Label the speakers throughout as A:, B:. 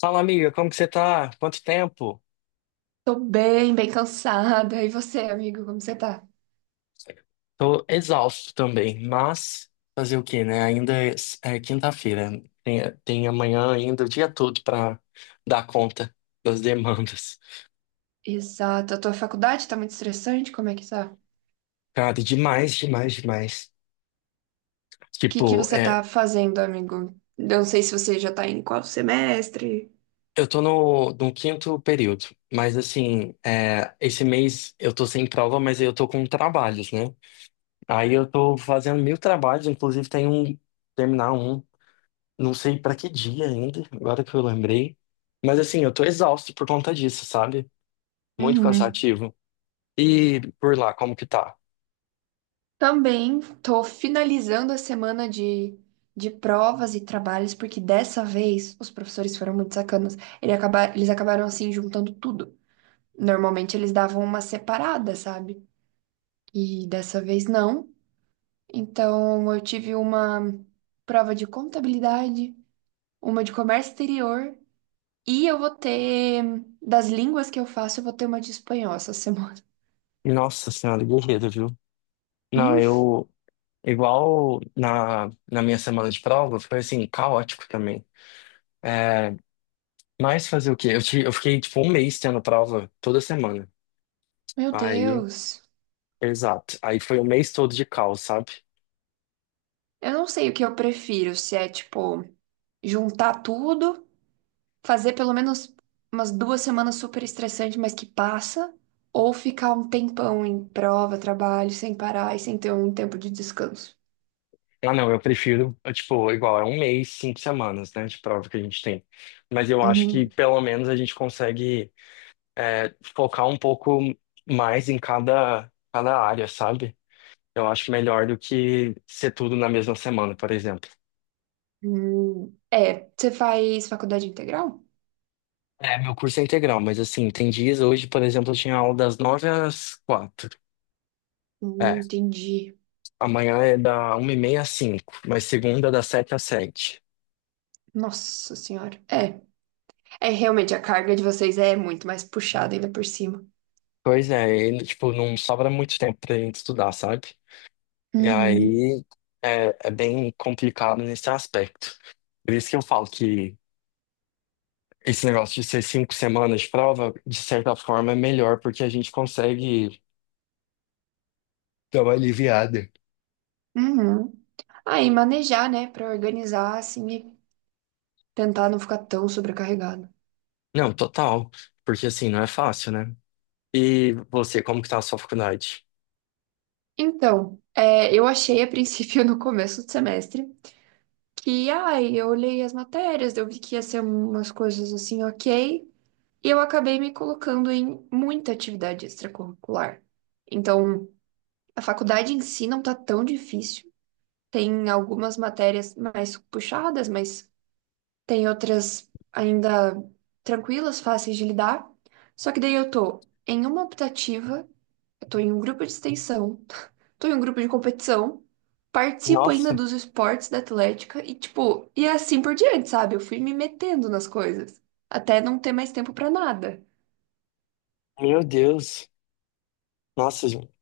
A: Fala, amiga, como que você tá? Quanto tempo?
B: Tô bem, bem cansada. E você, amigo, como você tá?
A: Tô exausto também, mas fazer o quê, né? Ainda é quinta-feira. Tem amanhã ainda o dia todo pra dar conta das demandas.
B: Exato. A tua faculdade tá muito estressante? Como é que tá?
A: Cara, demais, demais, demais.
B: O que que
A: Tipo,
B: você
A: é,
B: tá fazendo, amigo? Eu não sei se você já tá em qual semestre.
A: eu tô no quinto período, mas assim, é, esse mês eu tô sem prova, mas eu tô com trabalhos, né? Aí eu tô fazendo mil trabalhos, inclusive tem um, terminar um. Não sei pra que dia ainda, agora que eu lembrei. Mas assim, eu tô exausto por conta disso, sabe? Muito
B: Uhum.
A: cansativo. E por lá, como que tá?
B: Também tô finalizando a semana de provas e trabalhos, porque dessa vez os professores foram muito sacanas. Eles acabaram assim juntando tudo. Normalmente eles davam uma separada, sabe? E dessa vez não. Então, eu tive uma prova de contabilidade, uma de comércio exterior e eu vou ter das línguas que eu faço, eu vou ter uma de espanhol essa semana.
A: Nossa senhora, guerreiro, viu? Não,
B: Hum,
A: eu. Igual na minha semana de prova, foi assim, caótico também. É, mas fazer o quê? Eu fiquei tipo um mês tendo prova toda semana.
B: Meu
A: Aí,
B: Deus.
A: exato. Aí foi o mês todo de caos, sabe?
B: Eu não sei o que eu prefiro, se é tipo juntar tudo, fazer pelo menos umas duas semanas super estressante, mas que passa, ou ficar um tempão em prova, trabalho, sem parar e sem ter um tempo de descanso.
A: Ah, não, eu prefiro, eu, tipo, igual, é um mês, cinco semanas, né, de prova que a gente tem. Mas eu acho que
B: Uhum.
A: pelo menos a gente consegue focar um pouco mais em cada área, sabe? Eu acho melhor do que ser tudo na mesma semana, por exemplo.
B: Hum. É, você faz faculdade integral?
A: É, meu curso é integral, mas assim, tem dias, hoje, por exemplo, eu tinha aula das nove às quatro. É,
B: Entendi.
A: amanhã é da uma e meia às cinco, mas segunda das sete às sete.
B: Nossa senhora. É, realmente a carga de vocês é muito mais puxada ainda por cima.
A: Pois é, e, tipo, não sobra muito tempo pra gente estudar, sabe? E
B: Uhum.
A: aí é bem complicado nesse aspecto. Por isso que eu falo que esse negócio de ser cinco semanas de prova, de certa forma, é melhor, porque a gente consegue dar uma aliviada.
B: Uhum. Aí manejar, né, pra organizar assim e tentar não ficar tão sobrecarregado.
A: Não, total. Porque assim, não é fácil, né? E você, como que tá a sua faculdade?
B: Então, eu achei a princípio no começo do semestre que, ai, eu olhei as matérias, eu vi que ia ser umas coisas assim, ok, e eu acabei me colocando em muita atividade extracurricular. Então, a faculdade em si não tá tão difícil. Tem algumas matérias mais puxadas, mas tem outras ainda tranquilas, fáceis de lidar. Só que daí eu tô em uma optativa, eu tô em um grupo de extensão, tô em um grupo de competição, participo ainda
A: Nossa,
B: dos esportes da Atlética e, tipo, e é assim por diante, sabe? Eu fui me metendo nas coisas, até não ter mais tempo pra nada.
A: meu Deus. Nossa, gente,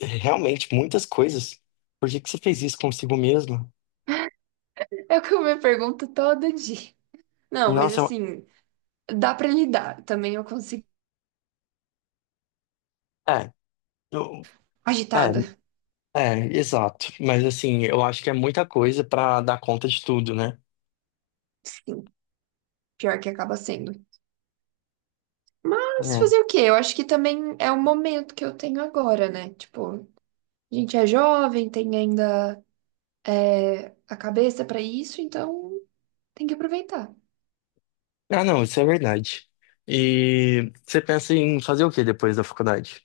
A: realmente, muitas coisas. Por que que você fez isso consigo mesmo?
B: É o que eu me pergunto todo dia. Não, mas
A: Nossa,
B: assim, dá pra lidar. Também eu consigo.
A: é, eu- é,
B: Agitada.
A: É, exato. Mas assim, eu acho que é muita coisa pra dar conta de tudo, né?
B: Sim, pior que acaba sendo. Mas
A: É.
B: fazer o quê? Eu acho que também é o momento que eu tenho agora, né? Tipo, a gente é jovem, tem ainda a cabeça pra isso, então tem que aproveitar.
A: Ah, não, isso é verdade. E você pensa em fazer o que depois da faculdade?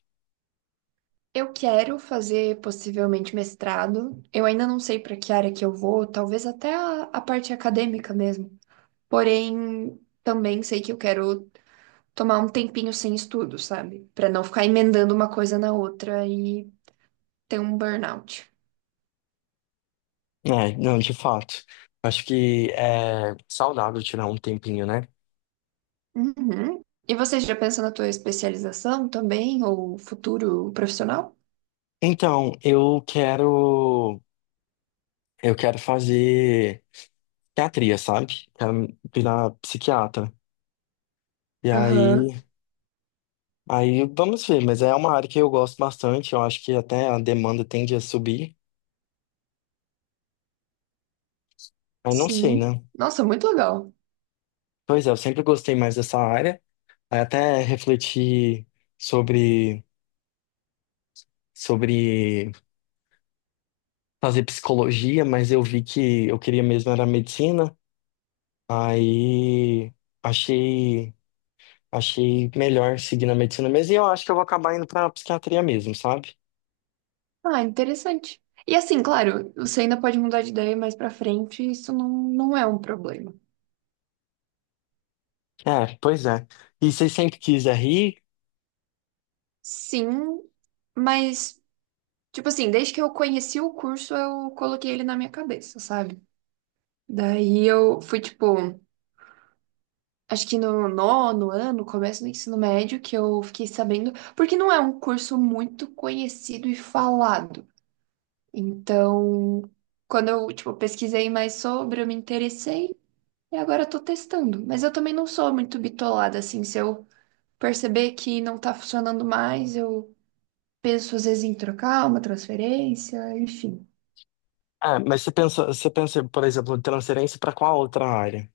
B: Eu quero fazer possivelmente mestrado. Eu ainda não sei pra que área que eu vou, talvez até a parte acadêmica mesmo. Porém, também sei que eu quero tomar um tempinho sem estudo, sabe? Pra não ficar emendando uma coisa na outra e ter um burnout.
A: É, não, de fato. Acho que é saudável tirar um tempinho, né?
B: Uhum. E você já pensa na tua especialização também, ou futuro profissional?
A: Então, eu quero fazer psiquiatria, sabe? Quero virar psiquiatra. E
B: Aham.
A: aí, aí vamos ver, mas é uma área que eu gosto bastante, eu acho que até a demanda tende a subir. Aí não sei,
B: Sim.
A: né?
B: Nossa, muito legal.
A: Pois é, eu sempre gostei mais dessa área. Aí até refleti sobre, sobre fazer psicologia, mas eu vi que eu queria mesmo era medicina. Aí achei, achei melhor seguir na medicina mesmo. E eu acho que eu vou acabar indo pra psiquiatria mesmo, sabe?
B: Ah, interessante. E assim, claro, você ainda pode mudar de ideia mais pra frente, isso não, não é um problema.
A: É, pois é. E você sempre quis rir?
B: Sim, mas, tipo assim, desde que eu conheci o curso, eu coloquei ele na minha cabeça, sabe? Daí eu fui, tipo. Acho que no nono ano, começo do ensino médio, que eu fiquei sabendo, porque não é um curso muito conhecido e falado. Então, quando eu, tipo, pesquisei mais sobre, eu me interessei e agora eu tô testando. Mas eu também não sou muito bitolada, assim, se eu perceber que não tá funcionando mais, eu penso às vezes em trocar uma transferência, enfim.
A: É, mas você pensa, por exemplo, transferência para qual outra área?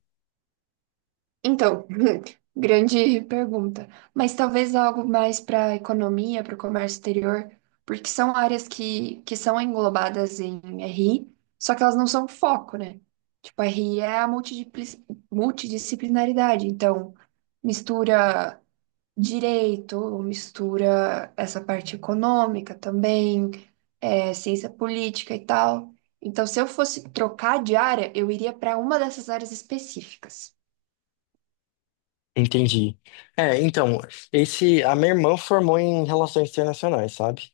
B: Então, grande pergunta. Mas talvez algo mais para a economia, para o comércio exterior, porque são áreas que são englobadas em RI, só que elas não são foco, né? Tipo, RI é a multidisciplinaridade. Então, mistura direito, mistura essa parte econômica também, ciência política e tal. Então, se eu fosse trocar de área, eu iria para uma dessas áreas específicas.
A: Entendi. É, então, esse, a minha irmã formou em relações internacionais, sabe?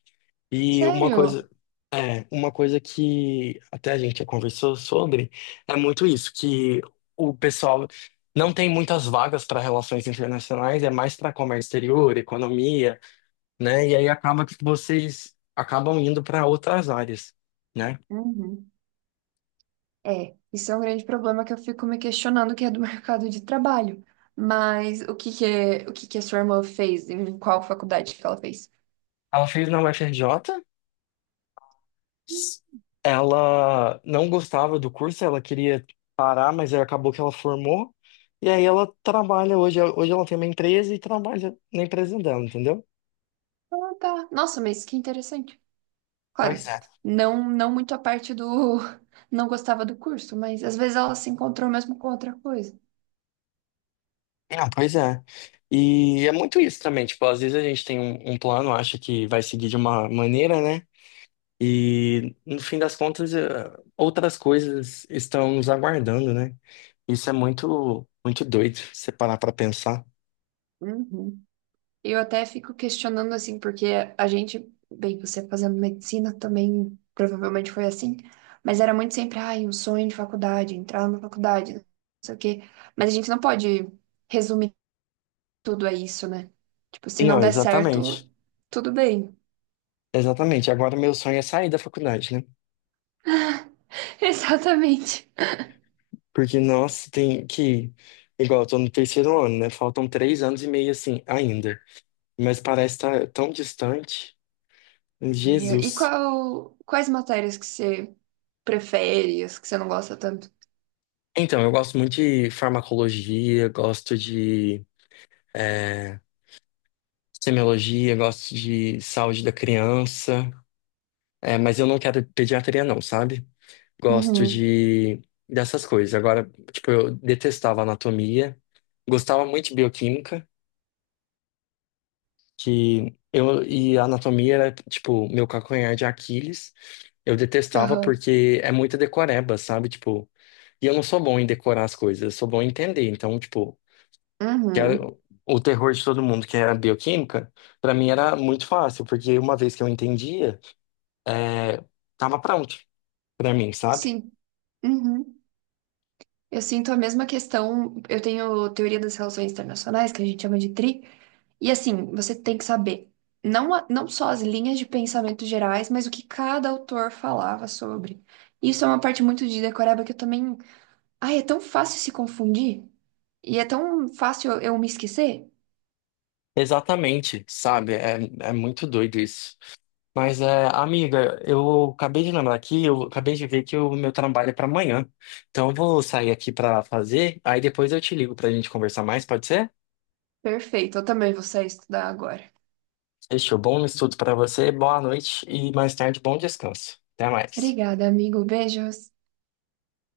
A: E uma
B: Sério?
A: coisa, é, uma coisa que até a gente já conversou sobre é muito isso, que o pessoal não tem muitas vagas para relações internacionais, é mais para comércio exterior, economia, né? E aí acaba que vocês acabam indo para outras áreas, né?
B: Uhum. É, isso é um grande problema que eu fico me questionando, que é do mercado de trabalho. Mas o que que a sua irmã fez? Em qual faculdade que ela fez?
A: Ela fez na UFRJ, s- ela não gostava do curso, ela queria parar, mas aí acabou que ela formou. E aí ela trabalha hoje, hoje ela tem uma empresa e trabalha na empresa dela, entendeu?
B: Ah, tá. Nossa, mas que interessante.
A: Pois
B: Claro,
A: é.
B: não, não muito a parte do não gostava do curso, mas às vezes ela se encontrou mesmo com outra coisa.
A: Não, pois é. E é muito isso também, tipo, às vezes a gente tem um plano, acha que vai seguir de uma maneira, né? E no fim das contas, outras coisas estão nos aguardando, né? Isso é muito, muito doido, se você parar pra pensar.
B: Uhum. Eu até fico questionando assim, porque a gente, bem, você fazendo medicina também provavelmente foi assim, mas era muito sempre, ai, um sonho de faculdade, entrar na faculdade, não sei o quê. Mas a gente não pode resumir tudo a isso, né? Tipo, se não
A: Não,
B: der
A: exatamente.
B: certo, tudo bem.
A: Exatamente. Agora meu sonho é sair da faculdade, né?
B: Exatamente.
A: Porque, nossa, tem que. Igual, eu tô no terceiro ano, né? Faltam três anos e meio assim, ainda. Mas parece estar tão distante.
B: E
A: Jesus.
B: quais matérias que você prefere, as que você não gosta tanto?
A: Então, eu gosto muito de farmacologia, gosto de é, semiologia, gosto de saúde da criança, é, mas eu não quero pediatria não, sabe? Gosto
B: Uhum.
A: de dessas coisas. Agora, tipo, eu detestava anatomia, gostava muito de bioquímica, que eu e a anatomia era tipo meu calcanhar de Aquiles. Eu detestava
B: Aham.
A: porque é muita decoreba, sabe? Tipo, e eu não sou bom em decorar as coisas, eu sou bom em entender. Então, tipo, que era
B: Uhum.
A: o terror de todo mundo, que era a bioquímica, pra mim era muito fácil, porque uma vez que eu entendia, é, tava pronto pra mim, sabe?
B: Sim. Uhum. Eu sinto a mesma questão. Eu tenho teoria das relações internacionais, que a gente chama de TRI, e assim, você tem que saber não, não só as linhas de pensamento gerais, mas o que cada autor falava sobre. Isso é uma parte muito de decoreba que eu também. Ai, é tão fácil se confundir e é tão fácil eu me esquecer.
A: Exatamente, sabe? É, é muito doido isso. Mas, é, amiga, eu acabei de lembrar aqui, eu acabei de ver que o meu trabalho é pra amanhã. Então, eu vou sair aqui pra fazer, aí depois eu te ligo pra gente conversar mais, pode ser?
B: Perfeito, eu também vou sair estudar agora.
A: Fechou. Bom estudo pra você, boa noite e mais tarde, bom descanso. Até mais.
B: Obrigada, amigo. Beijos.